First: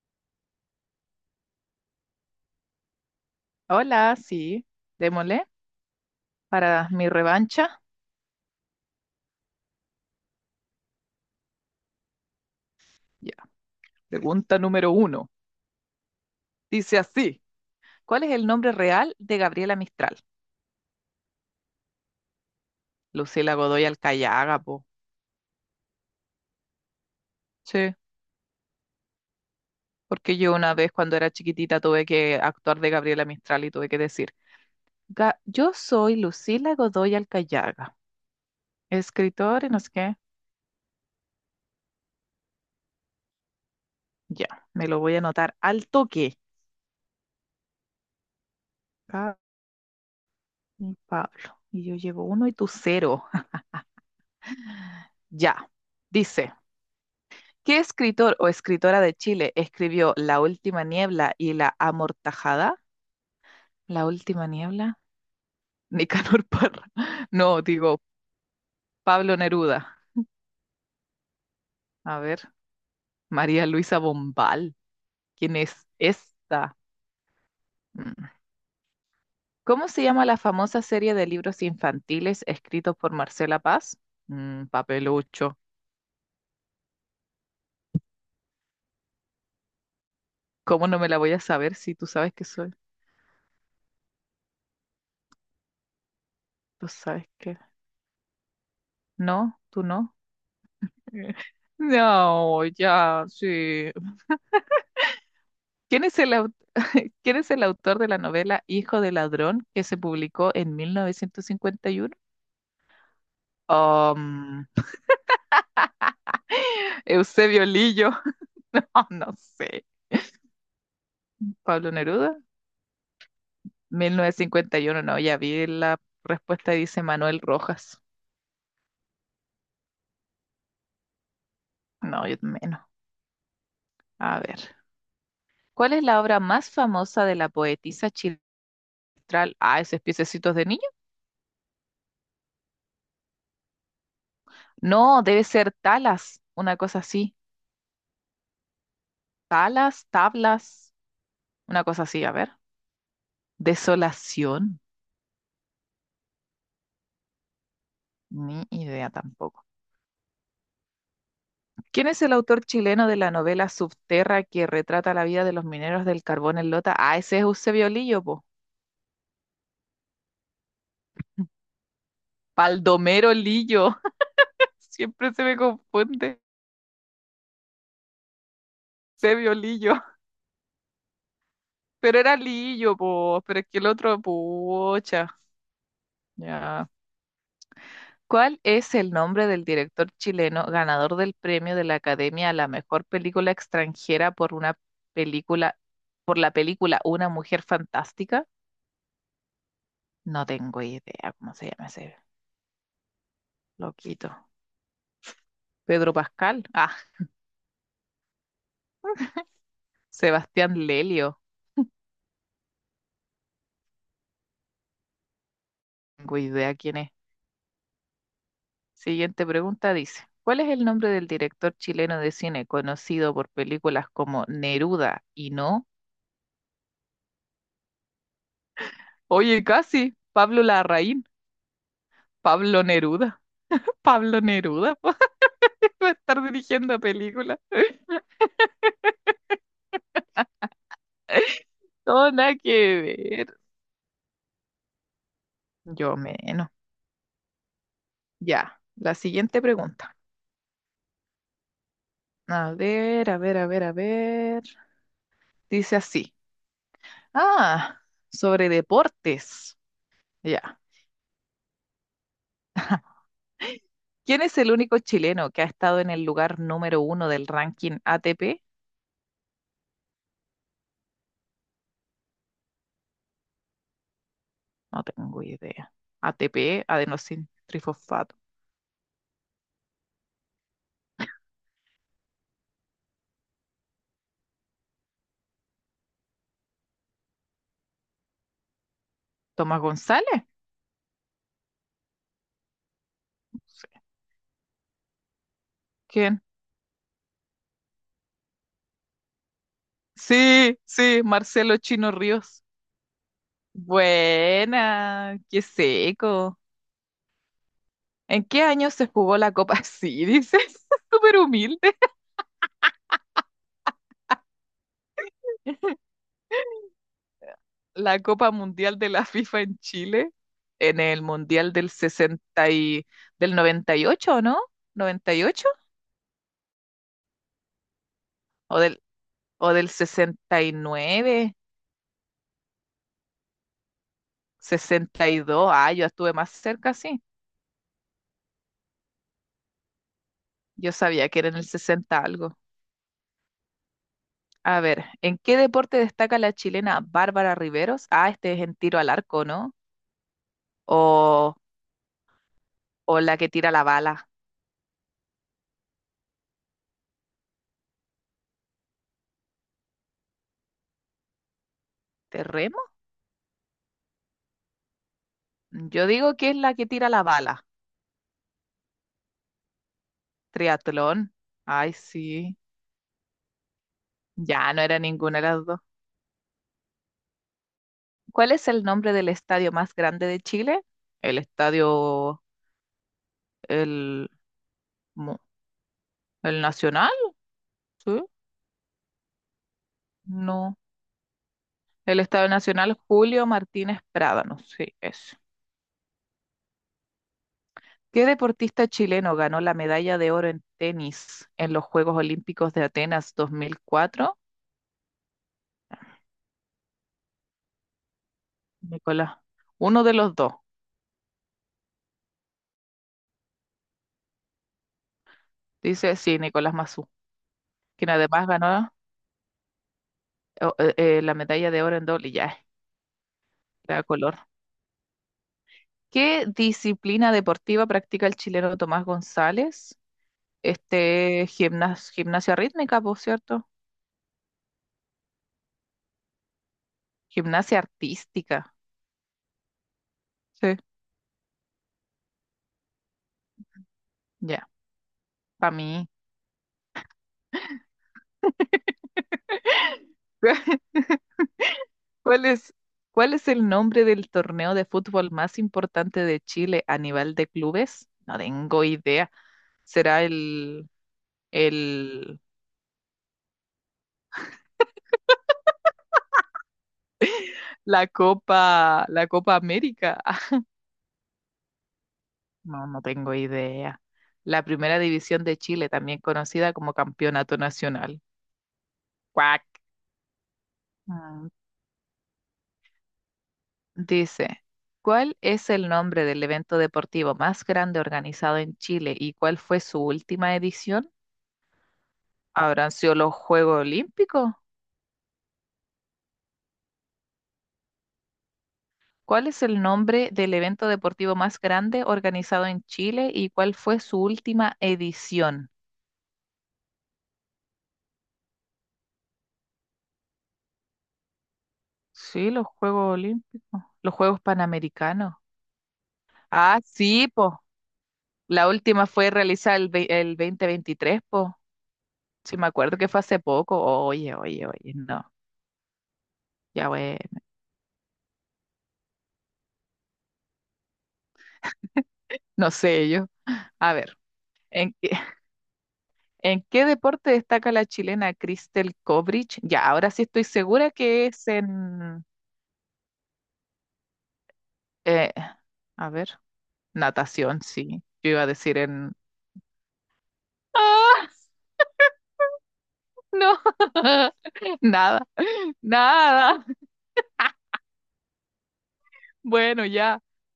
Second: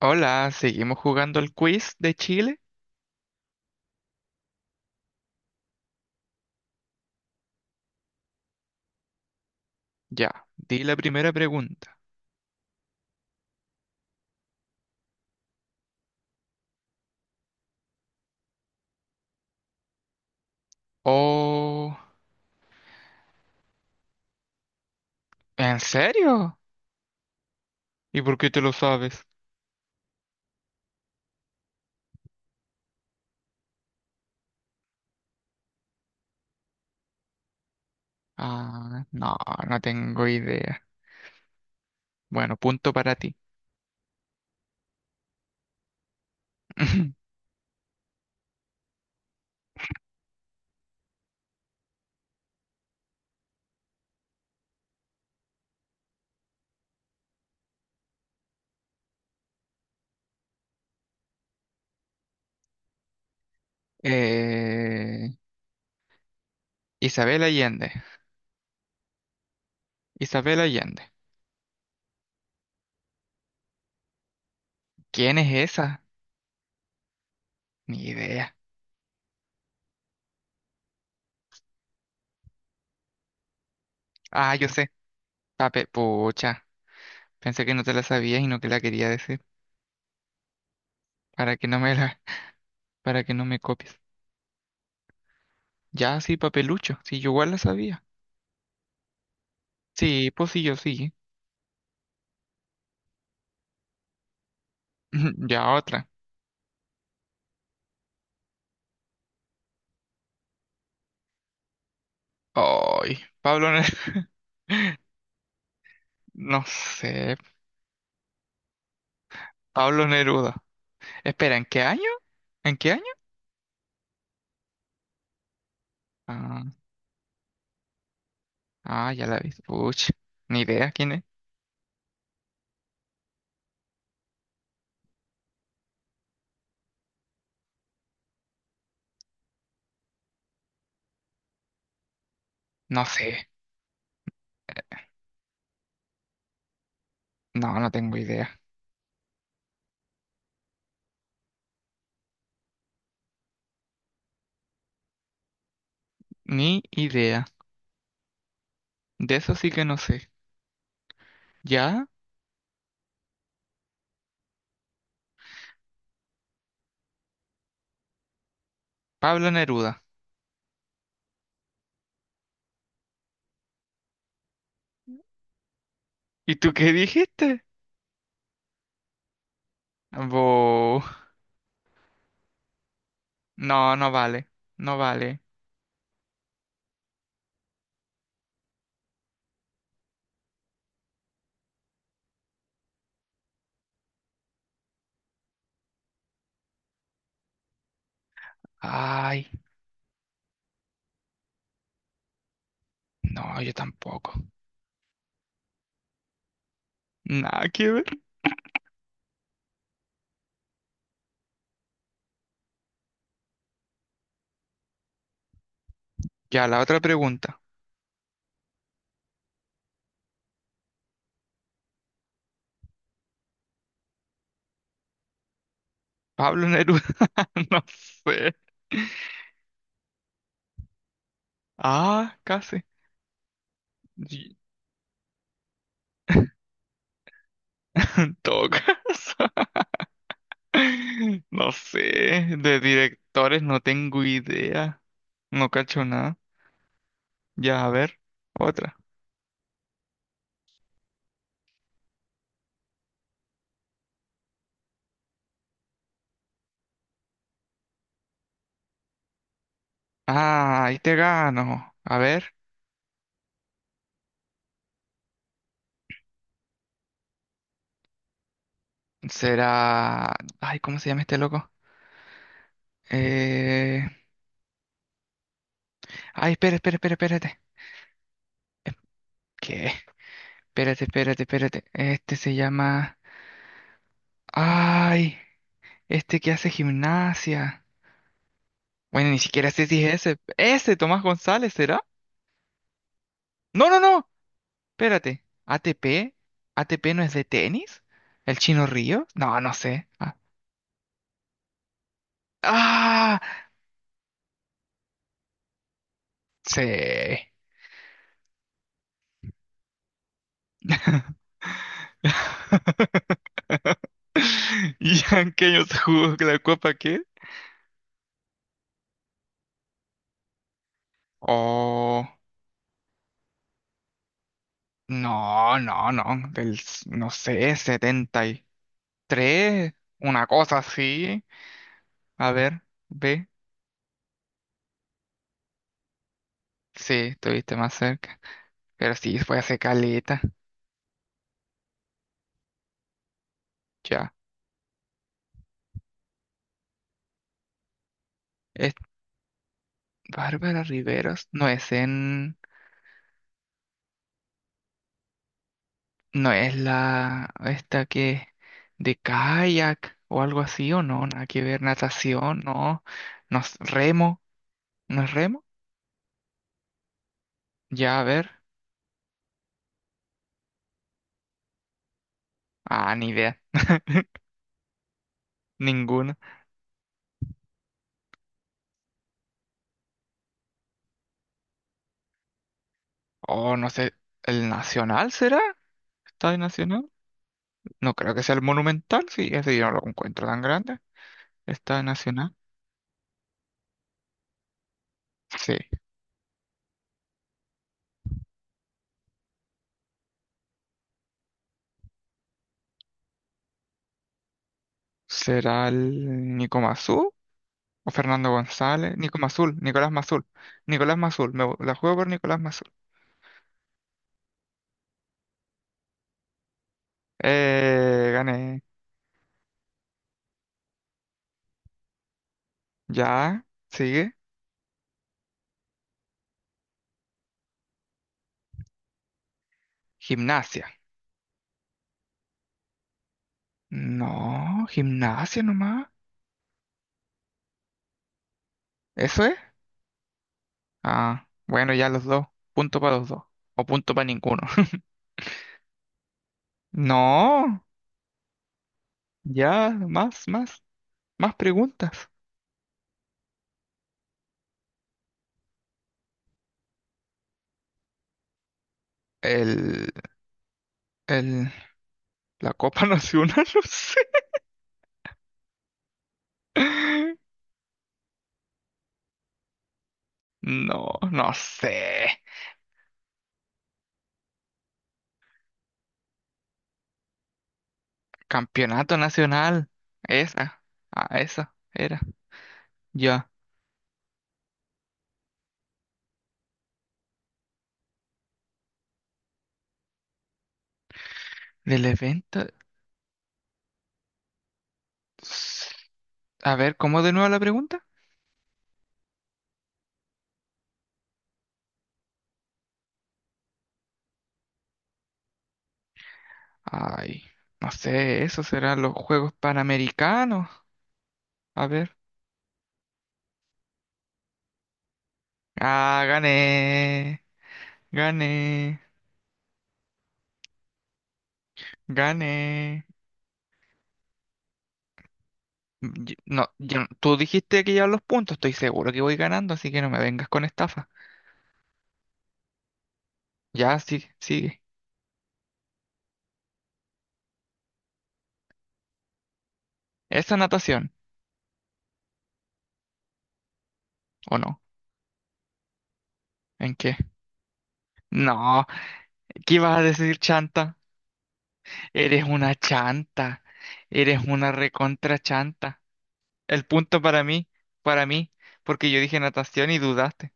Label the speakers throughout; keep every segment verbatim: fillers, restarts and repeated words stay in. Speaker 1: Hola, ¿seguimos jugando el quiz de Chile?
Speaker 2: Hola, sí, démosle para mi revancha.
Speaker 1: Ya, di la primera pregunta.
Speaker 2: Ya, pregunta número uno. Dice así: ¿Cuál es el nombre real de Gabriela Mistral?
Speaker 1: Oh,
Speaker 2: Lucila Godoy Alcayaga, po.
Speaker 1: ¿en serio?
Speaker 2: Sí,
Speaker 1: ¿Y por qué te lo sabes?
Speaker 2: porque yo una vez cuando era chiquitita tuve que actuar de Gabriela Mistral y tuve que decir: "Ga- "Yo soy Lucila Godoy Alcayaga,
Speaker 1: Ah, no,
Speaker 2: escritora y no
Speaker 1: no
Speaker 2: sé qué".
Speaker 1: tengo idea. Bueno, punto para ti.
Speaker 2: Ya, me lo voy a anotar al toque. Gaby Pablo. Y yo llevo uno y tú cero. Ya, dice. ¿Qué escritor o escritora de Chile escribió La última niebla y La amortajada? ¿La última niebla?
Speaker 1: Eh,
Speaker 2: Nicanor Parra.
Speaker 1: Isabel
Speaker 2: No,
Speaker 1: Allende.
Speaker 2: digo, Pablo Neruda.
Speaker 1: Isabel Allende.
Speaker 2: A ver, María Luisa Bombal.
Speaker 1: ¿Quién es
Speaker 2: ¿Quién es
Speaker 1: esa?
Speaker 2: esta?
Speaker 1: Ni
Speaker 2: Mm.
Speaker 1: idea.
Speaker 2: ¿Cómo se llama la famosa serie de libros infantiles escritos por Marcela Paz?
Speaker 1: Ah,
Speaker 2: Mm,
Speaker 1: yo sé.
Speaker 2: papelucho.
Speaker 1: Pape, pucha. Pensé que no te la sabías y no que la quería decir.
Speaker 2: ¿Cómo no me la voy a
Speaker 1: Para que
Speaker 2: saber
Speaker 1: no me
Speaker 2: si tú
Speaker 1: la,
Speaker 2: sabes que soy?
Speaker 1: para que no me copies. Ya, sí,
Speaker 2: ¿Tú
Speaker 1: papelucho. Sí,
Speaker 2: sabes
Speaker 1: yo igual
Speaker 2: que?
Speaker 1: la sabía.
Speaker 2: No, tú no.
Speaker 1: Sí, pues sí, yo sí.
Speaker 2: No, ya, sí.
Speaker 1: Ya
Speaker 2: ¿Quién
Speaker 1: otra.
Speaker 2: es el, au- ¿Quién es el autor de la novela Hijo de Ladrón que se publicó en mil novecientos cincuenta y uno?
Speaker 1: Ay, Pablo Neruda.
Speaker 2: Um,
Speaker 1: No sé.
Speaker 2: Eusebio Lillo, oh, no sé.
Speaker 1: Pablo Neruda. Espera, ¿en qué
Speaker 2: Pablo
Speaker 1: año?
Speaker 2: Neruda,
Speaker 1: ¿En qué año?
Speaker 2: mil novecientos cincuenta y uno, no, ya vi la respuesta,
Speaker 1: Ah,
Speaker 2: dice Manuel Rojas.
Speaker 1: ah, ya la vi. Puch, ni idea quién es.
Speaker 2: No, yo menos. A ver. ¿Cuál es la obra más famosa de la poetisa Chiltral? Ah, esos piececitos de niño.
Speaker 1: No sé.
Speaker 2: No, debe ser Talas, una cosa así.
Speaker 1: No, no tengo idea.
Speaker 2: Talas, tablas, una cosa así, a ver. Desolación.
Speaker 1: Ni idea.
Speaker 2: Ni idea
Speaker 1: De eso
Speaker 2: tampoco.
Speaker 1: sí que no sé.
Speaker 2: ¿Quién
Speaker 1: ¿Ya?
Speaker 2: es el autor chileno de la novela Subterra que retrata la vida de los mineros del carbón en Lota? Ah, ese es Eusebio Lillo, po.
Speaker 1: Pablo Neruda.
Speaker 2: Baldomero Lillo. Siempre se me confunde.
Speaker 1: ¿Y tú qué dijiste?
Speaker 2: Eusebio Lillo.
Speaker 1: Bo.
Speaker 2: Pero era Lillo, po. Pero es que el
Speaker 1: No, no
Speaker 2: otro,
Speaker 1: vale. No
Speaker 2: pucha.
Speaker 1: vale.
Speaker 2: Ya. ¿Cuál es el nombre del director chileno ganador del premio de la Academia a la mejor película extranjera por una película, por la película Una Mujer Fantástica?
Speaker 1: Ay,
Speaker 2: No tengo idea cómo se llama ese
Speaker 1: no, yo
Speaker 2: loquito.
Speaker 1: tampoco.
Speaker 2: Pedro Pascal. Ah,
Speaker 1: Nada que ver.
Speaker 2: Sebastián Lelio. Tengo
Speaker 1: Ya,
Speaker 2: idea
Speaker 1: la
Speaker 2: quién
Speaker 1: otra
Speaker 2: es.
Speaker 1: pregunta.
Speaker 2: Siguiente pregunta dice, ¿cuál es el nombre del director chileno de cine conocido por películas como Neruda y No?
Speaker 1: Pablo Neruda. No sé.
Speaker 2: Oye, casi. Pablo Larraín.
Speaker 1: Ah, casi.
Speaker 2: Pablo Neruda. Pablo
Speaker 1: Y-
Speaker 2: Neruda. Va a estar dirigiendo películas.
Speaker 1: En todo caso, no sé,
Speaker 2: No, nada que
Speaker 1: de
Speaker 2: ver.
Speaker 1: directores no tengo idea, no cacho
Speaker 2: Yo
Speaker 1: nada.
Speaker 2: menos.
Speaker 1: Ya, a ver,
Speaker 2: Ya,
Speaker 1: otra.
Speaker 2: la siguiente pregunta. A ver, a ver, a ver, a ver. Dice así. Ah, sobre deportes. Ya.
Speaker 1: Ah, ahí te gano. A ver,
Speaker 2: ¿Quién es el único chileno que ha estado en el lugar número uno del ranking A T P?
Speaker 1: será... Ay, ¿cómo se llama este loco? Eh...
Speaker 2: No tengo idea.
Speaker 1: Ay, espera,
Speaker 2: A T P,
Speaker 1: espera, espera, espérate.
Speaker 2: adenosín trifosfato.
Speaker 1: ¿Qué? Espérate, espérate, espérate. Este se llama... Ay, este que hace gimnasia. Bueno, ni siquiera
Speaker 2: ¿Tomás
Speaker 1: sé si es ese.
Speaker 2: González?
Speaker 1: Ese, Tomás González, ¿será?
Speaker 2: No
Speaker 1: No,
Speaker 2: sé.
Speaker 1: no, no. Espérate, ¿A T P?
Speaker 2: ¿Quién?
Speaker 1: ¿A T P no es de tenis? ¿El Chino Río? No, no sé. Ah,
Speaker 2: Sí, sí, Marcelo Chino Ríos.
Speaker 1: ¡ah!
Speaker 2: Buena, qué seco.
Speaker 1: Sí.
Speaker 2: ¿En qué año se jugó la Copa? Sí, dices, súper humilde.
Speaker 1: ¿Y en qué año se jugó la Copa qué?
Speaker 2: La Copa Mundial de la FIFA en Chile, en el Mundial del
Speaker 1: Oh,
Speaker 2: sesenta y del noventa y ocho, ¿o no? ¿noventa y ocho?
Speaker 1: no, no, no, del, s- no sé, setenta y
Speaker 2: ¿O del, o del
Speaker 1: tres,
Speaker 2: sesenta,
Speaker 1: una
Speaker 2: sesenta y
Speaker 1: cosa así.
Speaker 2: nueve,
Speaker 1: A ver, ve,
Speaker 2: sesenta y dos? Ah, yo estuve más cerca,
Speaker 1: sí,
Speaker 2: sí.
Speaker 1: estuviste más cerca, pero sí, fue hace caleta,
Speaker 2: Yo sabía que era en el sesenta algo.
Speaker 1: ya.
Speaker 2: A ver, ¿en qué deporte destaca la chilena Bárbara Riveros? Ah, este es en
Speaker 1: Es
Speaker 2: tiro al arco, ¿no?
Speaker 1: Bárbara Riveros,
Speaker 2: O,
Speaker 1: no es en...
Speaker 2: o la que tira la bala.
Speaker 1: No es la esta que de kayak o algo así o no, nada que ver, natación,
Speaker 2: ¿Terremo?
Speaker 1: no, no es remo, ¿no es remo?
Speaker 2: Yo digo que es la que tira la bala.
Speaker 1: Ya, a ver,
Speaker 2: Triatlón. Ay, sí.
Speaker 1: ah, ni idea,
Speaker 2: Ya no era ninguna de las dos.
Speaker 1: ninguna.
Speaker 2: ¿Cuál es el nombre del estadio más grande de Chile? El estadio,
Speaker 1: Oh, no sé,
Speaker 2: el,
Speaker 1: ¿el Nacional
Speaker 2: mo-
Speaker 1: será? ¿Estadio
Speaker 2: el
Speaker 1: Nacional?
Speaker 2: Nacional,
Speaker 1: No
Speaker 2: ¿sí?
Speaker 1: creo que sea el Monumental, sí, ese yo no lo encuentro tan
Speaker 2: No.
Speaker 1: grande. ¿Estadio
Speaker 2: El Estado
Speaker 1: Nacional?
Speaker 2: Nacional Julio Martínez Prádanos, sí, es.
Speaker 1: Sí.
Speaker 2: ¿Qué deportista chileno ganó la medalla de oro en tenis en los Juegos Olímpicos de Atenas dos mil cuatro?
Speaker 1: ¿Será el Nico Mazú o Fernando González? Nico
Speaker 2: Nicolás,
Speaker 1: Mazul,
Speaker 2: uno
Speaker 1: Nicolás
Speaker 2: de los
Speaker 1: Mazul,
Speaker 2: dos,
Speaker 1: Nicolás Mazul, me la juego por Nicolás Mazul.
Speaker 2: dice, sí, Nicolás Massú, quien
Speaker 1: Eh,
Speaker 2: además
Speaker 1: gané.
Speaker 2: ganó eh, eh, eh, la medalla de oro en doble, ya,
Speaker 1: Ya,
Speaker 2: da
Speaker 1: sigue.
Speaker 2: color. ¿Qué disciplina deportiva practica el chileno Tomás González?
Speaker 1: Gimnasia.
Speaker 2: Este, gimnas- gimnasia rítmica, por cierto.
Speaker 1: No, gimnasia nomás.
Speaker 2: Gimnasia artística,
Speaker 1: ¿Eso es?
Speaker 2: sí,
Speaker 1: Ah, bueno, ya los dos. Punto para los dos. O punto para ninguno.
Speaker 2: ya, para mí.
Speaker 1: No, ya, más, más, más preguntas.
Speaker 2: ¿Cuál es, cuál es el nombre del torneo de fútbol más importante de Chile a nivel de clubes? No tengo idea.
Speaker 1: El,
Speaker 2: ¿Será el,
Speaker 1: el,
Speaker 2: el,
Speaker 1: la Copa Nacional, no sé.
Speaker 2: la Copa, la Copa América?
Speaker 1: No, no sé.
Speaker 2: No, no tengo idea. La Primera División de Chile, también conocida como Campeonato Nacional.
Speaker 1: Campeonato
Speaker 2: Cuac.
Speaker 1: Nacional. Esa, ah,
Speaker 2: Mm,
Speaker 1: esa era. Ya,
Speaker 2: dice, ¿cuál es el nombre del evento deportivo más grande organizado en Chile y cuál fue su última edición?
Speaker 1: del evento.
Speaker 2: ¿Habrán sido los Juegos Olímpicos?
Speaker 1: A ver, ¿cómo de nuevo la pregunta?
Speaker 2: ¿Cuál es el nombre del evento deportivo más grande organizado en Chile y cuál fue su última edición?
Speaker 1: Ay, no sé, esos serán los Juegos Panamericanos. A ver.
Speaker 2: Sí, los Juegos Olímpicos, los Juegos Panamericanos.
Speaker 1: Ah,
Speaker 2: Ah, sí,
Speaker 1: gané,
Speaker 2: po. La
Speaker 1: gané,
Speaker 2: última fue realizada el, ve, el dos mil veintitrés, po. Sí, me acuerdo
Speaker 1: gané.
Speaker 2: que fue hace poco. Oye, oye, oye, no.
Speaker 1: Yo- no,
Speaker 2: Ya
Speaker 1: yo no-
Speaker 2: bueno,
Speaker 1: tú dijiste que ya los puntos, estoy seguro que voy ganando, así que no me vengas con estafa.
Speaker 2: no sé yo. A
Speaker 1: Ya,
Speaker 2: ver,
Speaker 1: sí, sigue.
Speaker 2: ¿en qué, en qué deporte destaca la chilena Cristel Kobrich? Ya, ahora sí estoy
Speaker 1: ¿Esa
Speaker 2: segura
Speaker 1: natación?
Speaker 2: que es en,
Speaker 1: ¿O no?
Speaker 2: eh, a ver.
Speaker 1: ¿En qué?
Speaker 2: Natación, sí. Yo iba a decir
Speaker 1: No,
Speaker 2: en.
Speaker 1: ¿qué ibas a decir, chanta? Eres una
Speaker 2: No,
Speaker 1: chanta. Eres una
Speaker 2: nada,
Speaker 1: recontra chanta.
Speaker 2: nada.
Speaker 1: El punto para mí, para mí, porque yo dije
Speaker 2: Bueno,
Speaker 1: natación y
Speaker 2: ya.
Speaker 1: dudaste.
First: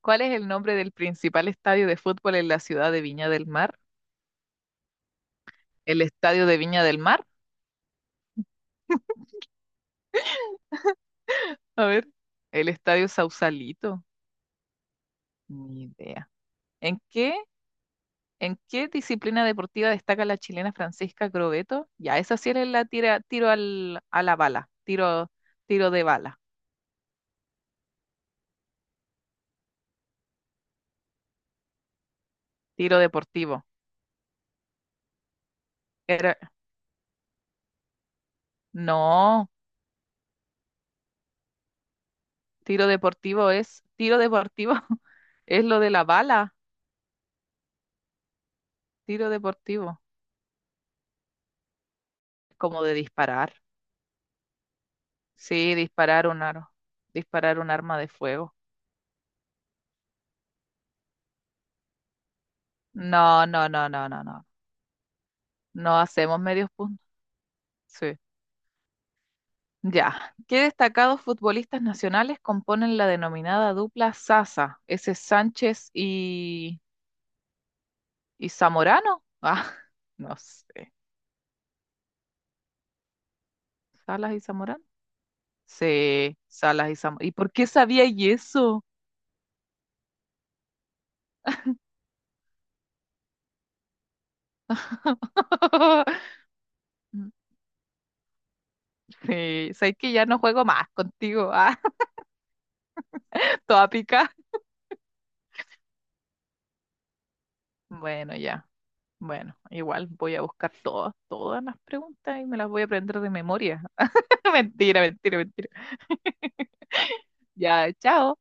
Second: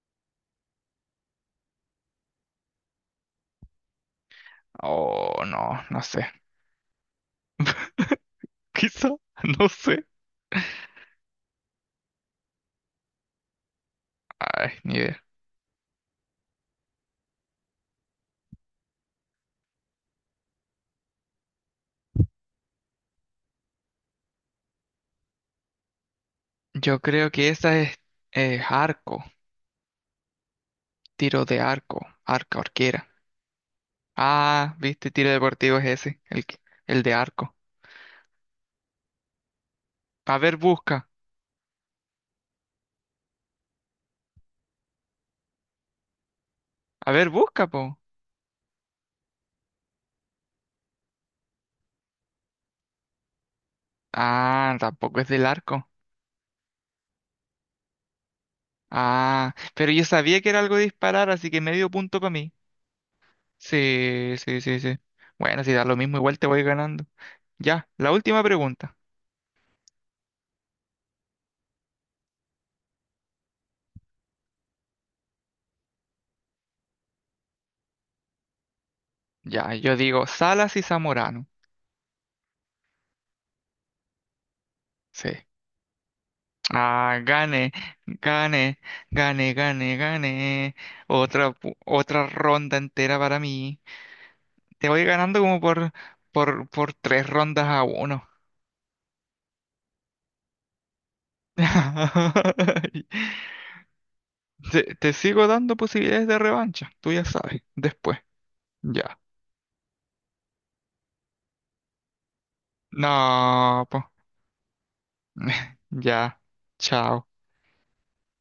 Speaker 2: ¿Cuál es el nombre del principal estadio de fútbol en la ciudad de Viña del Mar?
Speaker 1: Oh, no, no
Speaker 2: ¿El
Speaker 1: sé.
Speaker 2: estadio de Viña del Mar?
Speaker 1: Quizá, no sé.
Speaker 2: A ver, el estadio Sausalito.
Speaker 1: Ay, ni idea.
Speaker 2: Ni idea. ¿En qué, en qué disciplina deportiva destaca la chilena Francisca Grobeto? Ya, esa sí es la tira, tiro al, a la bala, tiro, tiro de bala,
Speaker 1: Yo creo que esa es eh, arco, tiro de arco, arca
Speaker 2: tiro
Speaker 1: arquera.
Speaker 2: deportivo.
Speaker 1: Ah, viste, tiro deportivo es ese,
Speaker 2: Era,
Speaker 1: el, que- el de arco.
Speaker 2: no,
Speaker 1: A ver, busca.
Speaker 2: tiro deportivo es, tiro deportivo es lo de la bala,
Speaker 1: A ver, busca, po.
Speaker 2: tiro deportivo, como de disparar.
Speaker 1: Ah, tampoco es del
Speaker 2: Sí,
Speaker 1: arco.
Speaker 2: disparar un aro, disparar un arma de fuego.
Speaker 1: Ah, pero yo sabía que era algo de disparar, así que medio punto para mí.
Speaker 2: No, no, no, no, no,
Speaker 1: Sí,
Speaker 2: no.
Speaker 1: sí, sí, sí. Bueno, si da lo
Speaker 2: No
Speaker 1: mismo, igual
Speaker 2: hacemos
Speaker 1: te voy
Speaker 2: medios
Speaker 1: ganando.
Speaker 2: puntos.
Speaker 1: Ya, la
Speaker 2: Sí.
Speaker 1: última pregunta.
Speaker 2: Ya. ¿Qué destacados futbolistas nacionales componen la denominada dupla Sasa? ¿Ese es Sánchez y, y Zamorano? Ah,
Speaker 1: Ya, yo digo
Speaker 2: no
Speaker 1: Salas y
Speaker 2: sé.
Speaker 1: Zamorano.
Speaker 2: ¿Salas y Zamorano?
Speaker 1: Sí.
Speaker 2: Sí, Salas y
Speaker 1: Ah,
Speaker 2: Zamorano. ¿Y por
Speaker 1: gane,
Speaker 2: qué sabía y
Speaker 1: gane,
Speaker 2: eso?
Speaker 1: gane, gane, gane. Otra, pu- otra ronda entera para mí. Te voy ganando como por, por, por tres rondas a uno.
Speaker 2: Sí, sabes que ya no juego más contigo, ah, toda pica.
Speaker 1: Te, te sigo dando posibilidades de revancha, tú ya sabes, después.
Speaker 2: Bueno, ya.
Speaker 1: Ya.
Speaker 2: Bueno, igual voy a buscar todas, todas, las preguntas y me las voy a aprender de memoria.
Speaker 1: No, po.
Speaker 2: Mentira, mentira, mentira.
Speaker 1: Ya. Chao.
Speaker 2: Ya, chao.